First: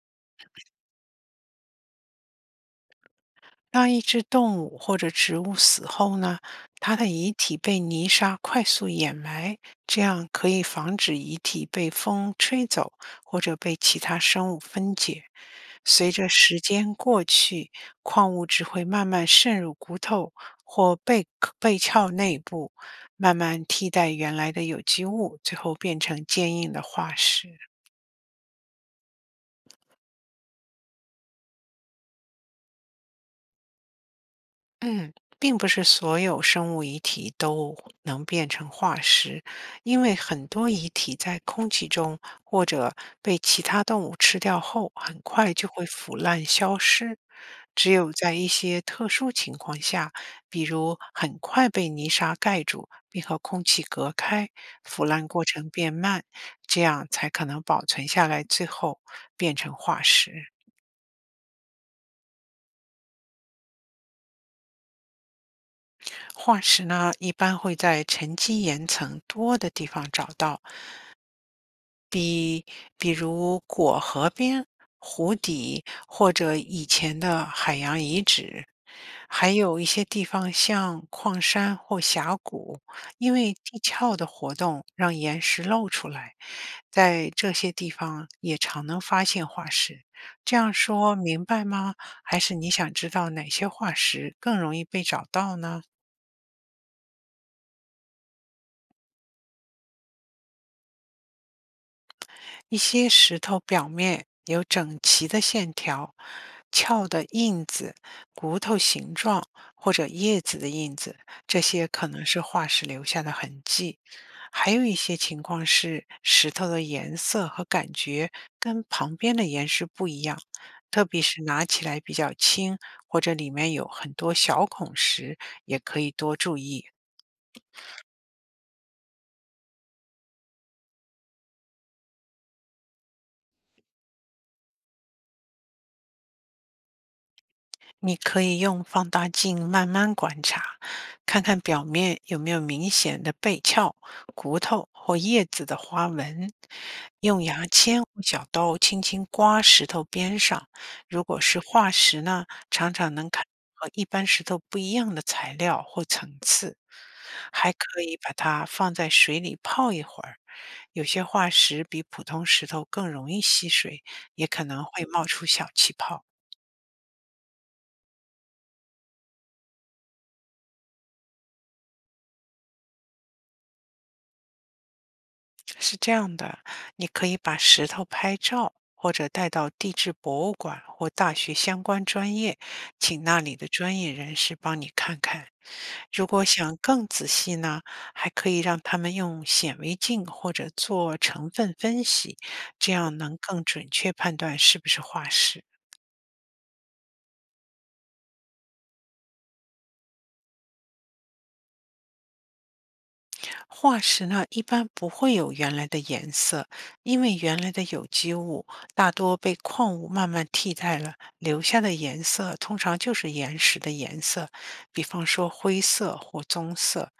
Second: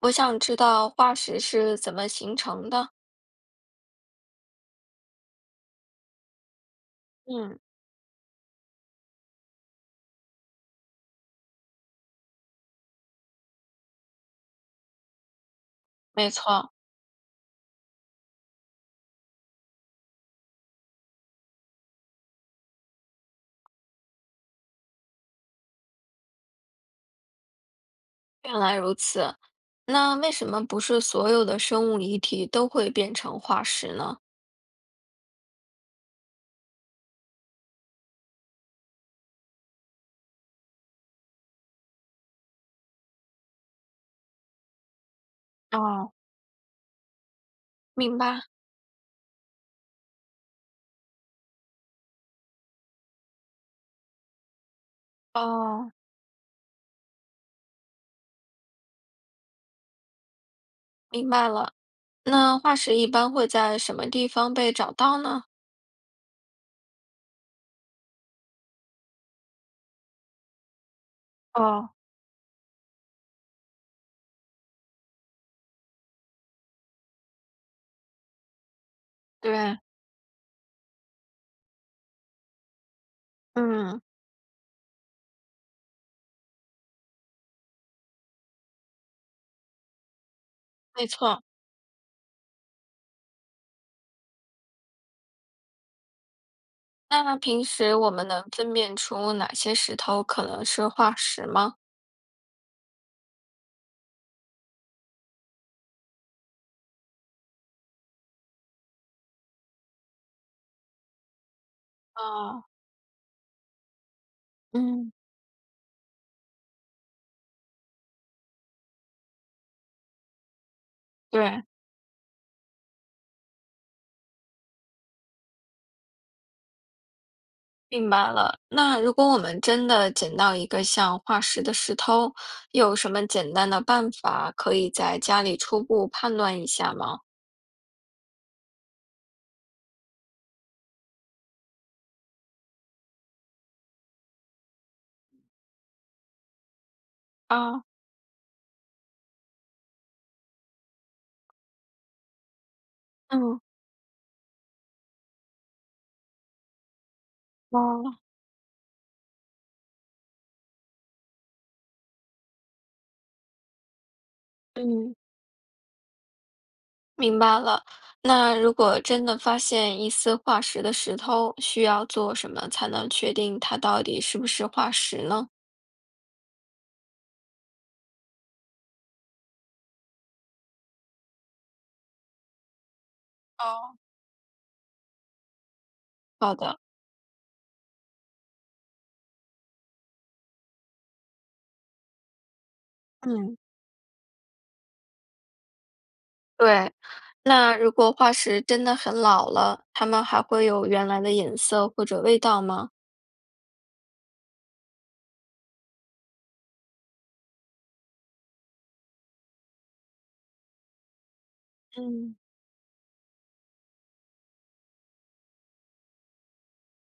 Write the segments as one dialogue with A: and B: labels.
A: 我想知道化石是怎么形成的。
B: 当一只动物或者植物死后呢，它的遗体
A: 嗯，
B: 被泥沙快速掩埋，这样可以防止遗体被风吹走或者被其他生物分解。随着
A: 没
B: 时
A: 错，
B: 间过去，矿物质会慢慢渗入骨头或背壳内部，慢慢替代原来的有机物，最后变成坚硬的化石。
A: 原来如此。那为什么不是所有的生物遗体都会变成化石呢？
B: 嗯，并不是所有生物遗体都能变成化石，因为很多遗体在空气中或者被其他动物吃掉后，很快就会
A: 哦，
B: 腐烂消失。只有
A: 明
B: 在
A: 白。
B: 一些特殊情况下，比如很快被泥沙盖住，并和空气隔开，腐烂过程
A: 哦，
B: 变慢，这样才可能保存下来，最后变成化石。
A: 明白了。那化石一般会在什么地方被找到呢？
B: 化石呢，一般会在沉积岩层多的地方找到，
A: 哦，
B: 比比如河边、湖底或者以前的海洋遗址，还
A: 对，
B: 有一些地方像矿山或峡谷，因为地
A: 嗯，
B: 壳的活动让岩石露出来，在这些地方也常能发现化石。这样
A: 没
B: 说
A: 错。
B: 明白吗？还是你想知道哪些化石更容易被找到呢？
A: 那平时我们能分辨出哪些石头可能是化石吗？
B: 一些石头表面有整齐的线条、翘的印子、骨头形状或者叶子的印子，这些可能是
A: 哦，
B: 化石留下的痕迹。还有一
A: 嗯，
B: 些情况是石头的颜色和感觉跟旁边的岩石不一样，特别是
A: 对。
B: 拿起来比较轻或者里面有很多小孔时，也可以多注意。
A: 明白了。那如果我们真的捡到一个像化石的石头，有什么简单的办法可以在家里初步判断一下吗？
B: 你可以用放大镜慢慢观察，看看表面有没有明显的背壳、骨头或叶子的花纹。用牙
A: 啊，
B: 签或小刀轻轻刮石头边上，如果是化石呢，常常能看
A: 嗯，
B: 和一般石头不一样的材料或层次。还可以
A: 啊，
B: 把它放在水里泡一会儿，有些化石比普通石头更容易吸水，也可能会
A: 嗯，
B: 冒出小气泡。
A: 明白了。那如果真的发现一丝化石的石头，需要做什么才能确定它到底是不是化石呢？
B: 是这样的，你可以把石头拍照，或者带到地质博物馆或大学相关专业，请那里的
A: 哦，
B: 专业人士帮你看看。如果
A: 好
B: 想
A: 的，
B: 更仔细呢，还可以让他们用显微镜或者做成分分析，这样能
A: 嗯，
B: 更准确判断是不是化石。
A: 对。那如果化石真的很老了，它们还会有原来的颜色或者味道吗？
B: 化石呢，一般不会有原来的颜色，因为原来的有机物大多被矿物慢慢替代了，留下的颜
A: 嗯。
B: 色通常就是岩石的颜色，比方说灰色或棕色。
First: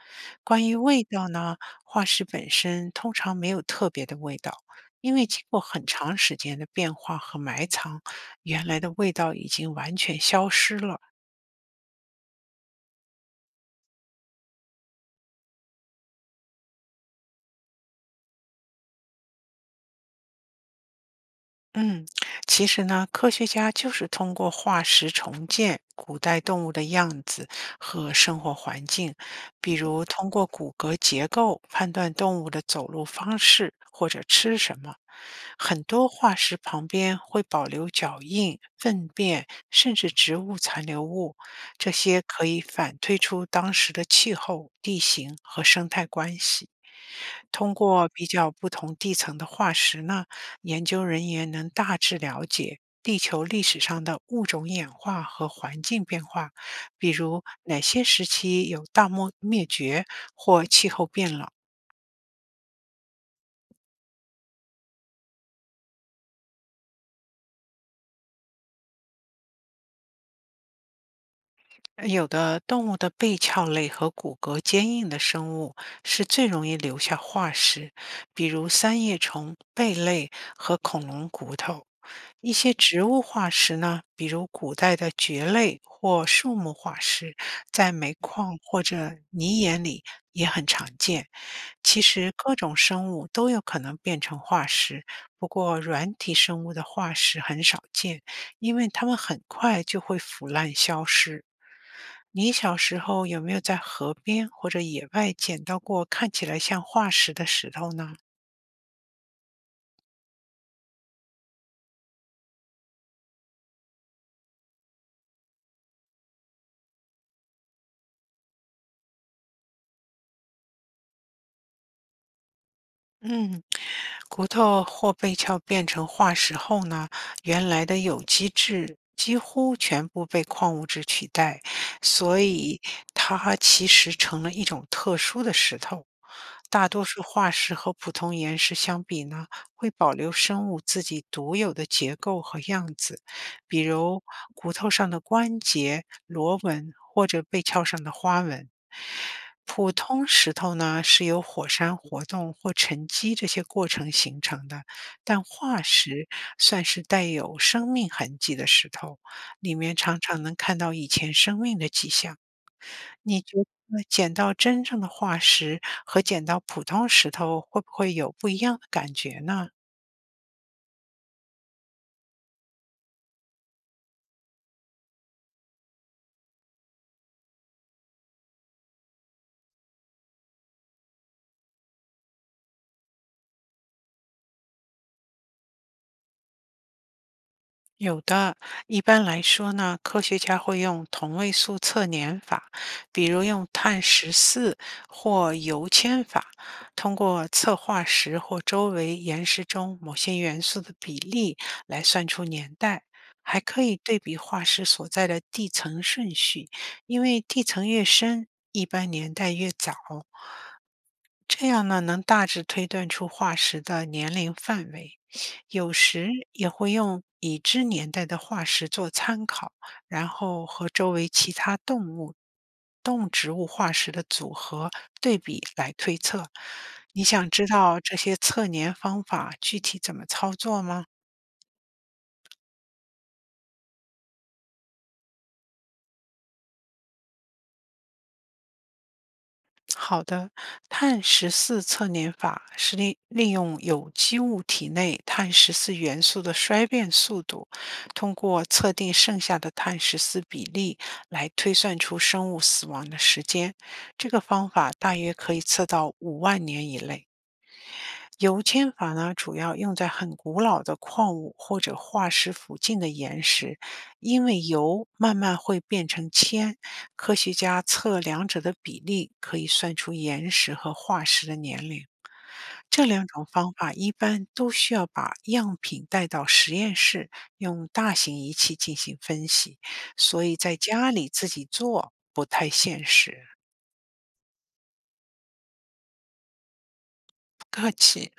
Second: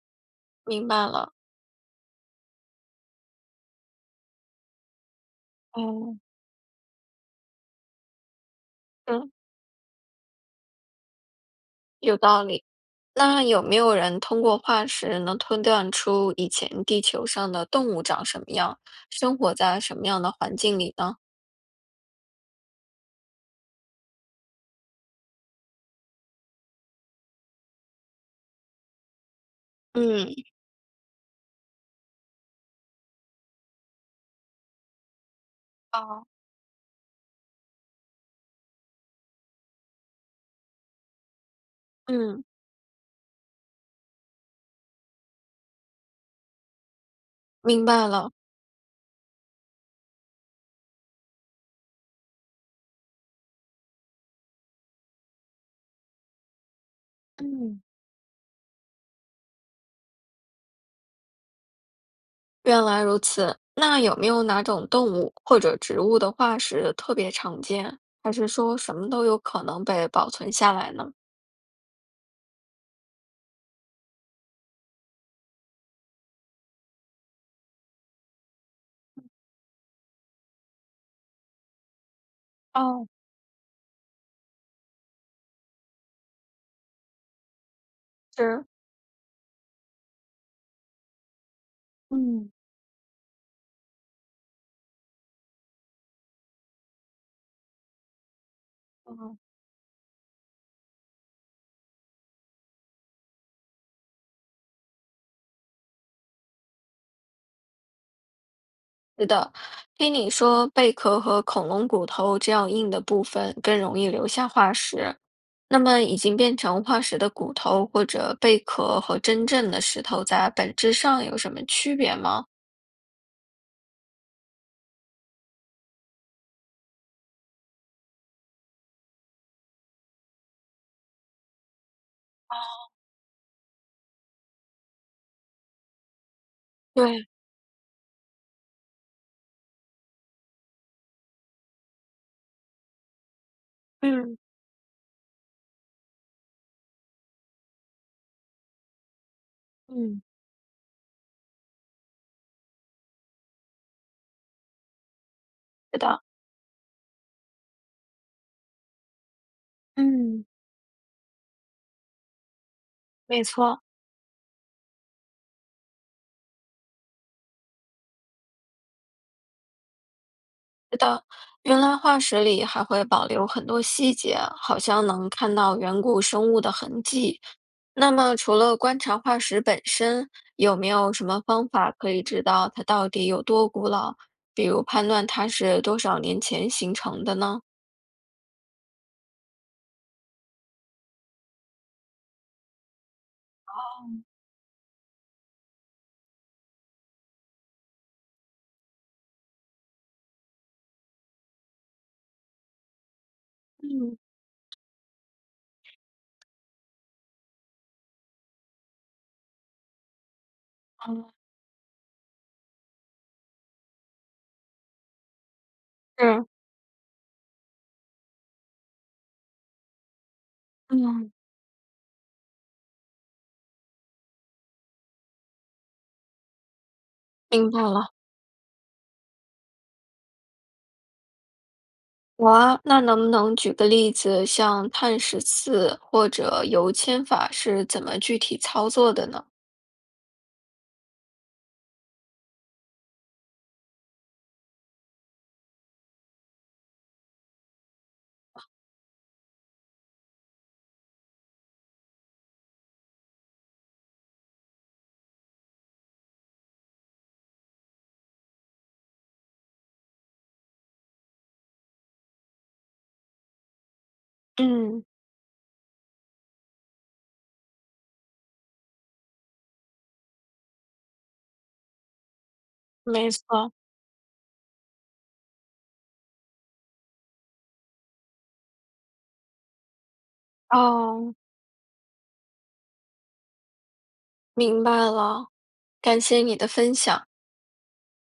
B: 关于
A: 明
B: 味
A: 白
B: 道
A: 了，
B: 呢，化石本身通常没有特别的味道，因为经过很长
A: 哦，
B: 时间的变化和埋藏，原来的味
A: 嗯。
B: 道已经完全消失了。
A: 有道理。那有没有人通过化石能推断出以前地球上的动物长什么样，生活在什么样的环境里呢？
B: 嗯，其实呢，科学家就是通过化石重建古代动物的样子和生活环境，比如通
A: 嗯，
B: 过骨骼结构判断动物的走路方式或者吃什么。很多
A: 哦，
B: 化石旁边会保留脚印、粪便，甚至植物残留物，这些可
A: 嗯，
B: 以反推出当时的气候、地形和生态关系。通
A: 明白
B: 过比
A: 了，
B: 较不同地层的化石呢，研究人员能大致了解地球历史上的物种演化和环境变化，比如哪
A: 嗯。
B: 些时期有大漠灭绝或气候变冷。
A: 原来如此。那有没有哪种动物或者植物的化石特别常见，还是说什么都有可能被保存下来呢？
B: 有的动物的背壳类和骨骼坚硬的生物是最容易留下化石，比如三叶虫、贝类和恐龙骨头。一些植物化石呢，比如古代的蕨类或树木化石，在煤矿或者泥岩里也很常见。其实
A: 嗯。
B: 各种生物都有可能变成化石，不过软体生物的化石很少见。因为它们很快就会腐烂消失。你小时候有没有在河边或者野外捡到过看起来像化石的石头呢？
A: 是的，听你说贝壳和恐龙骨头这样硬的部分更容易留下化石，那么已经变成化石的骨头或者贝壳和真正的石头在本质上有什么区别吗？
B: 嗯，骨头或被壳变成化石后呢，原来的有机质几乎全部被矿物质取代，所以它其实成了一种特殊的石头。大多数
A: 对，
B: 化石和普通岩石相比呢，会保留生物自己独有的结构和样子，比如
A: 嗯
B: 骨头上的关节、螺纹或者背壳上的花纹。普
A: 嗯，
B: 通石头呢是由火山活动或沉积这些过程形成的，但化
A: 是的，
B: 石算是带有生命痕迹的石头，里面常常
A: 嗯，
B: 能看到以前生命的迹象。你
A: 没
B: 觉
A: 错，
B: 得捡到真正的化石和捡到普通石头会不会有不一样的感觉呢？
A: 是的，原来化石里还会保留很多细节，好像能看到远古生物的痕迹。那么，除了观察化石本身，有没有什么方法可以知道它到底有多古老？比如判断它是多少年前形成的呢？
B: 有的，一般来说呢，科学家会用同位素测年法，比如用碳十四或铀铅法，通过测化石或周围岩石中某些元素的比例来算出年代。还可以
A: 嗯
B: 对比化石所在的地层顺序，因为地层越深，一般年代越早。
A: 嗯，
B: 这样呢，能大致推断出化石的年龄范围，有时
A: 是。
B: 也会用已知年代的化石做参考，然后和周围
A: 嗯，
B: 其他动物、动植物化石的组合对比来推测。你想知
A: 明白
B: 道
A: 了，
B: 这些测年方法具体怎么操作吗？
A: 哇，那能不能举个例子，像碳十四或者油签法是怎么具体操作的呢？
B: 好的，碳十四测年法是利用有机物体内碳十四元素的衰变速度，通过测定剩下的碳十四比例来推算出生物死亡的时间。这个方法大约可以测到5万年以内。油铅法呢，主要用在很古老的矿物或者化石附近的岩石，因为
A: 嗯，
B: 油慢慢会变成铅。科学家测量者的比例，可以算出岩石和化石的年龄。这两
A: 没
B: 种方
A: 错。
B: 法一般都需要把样品带到实验室，用大型仪器进行分析，所以在家里
A: 哦，
B: 自己做不太现实。
A: 明白了，感谢你的分享。
B: 不客气。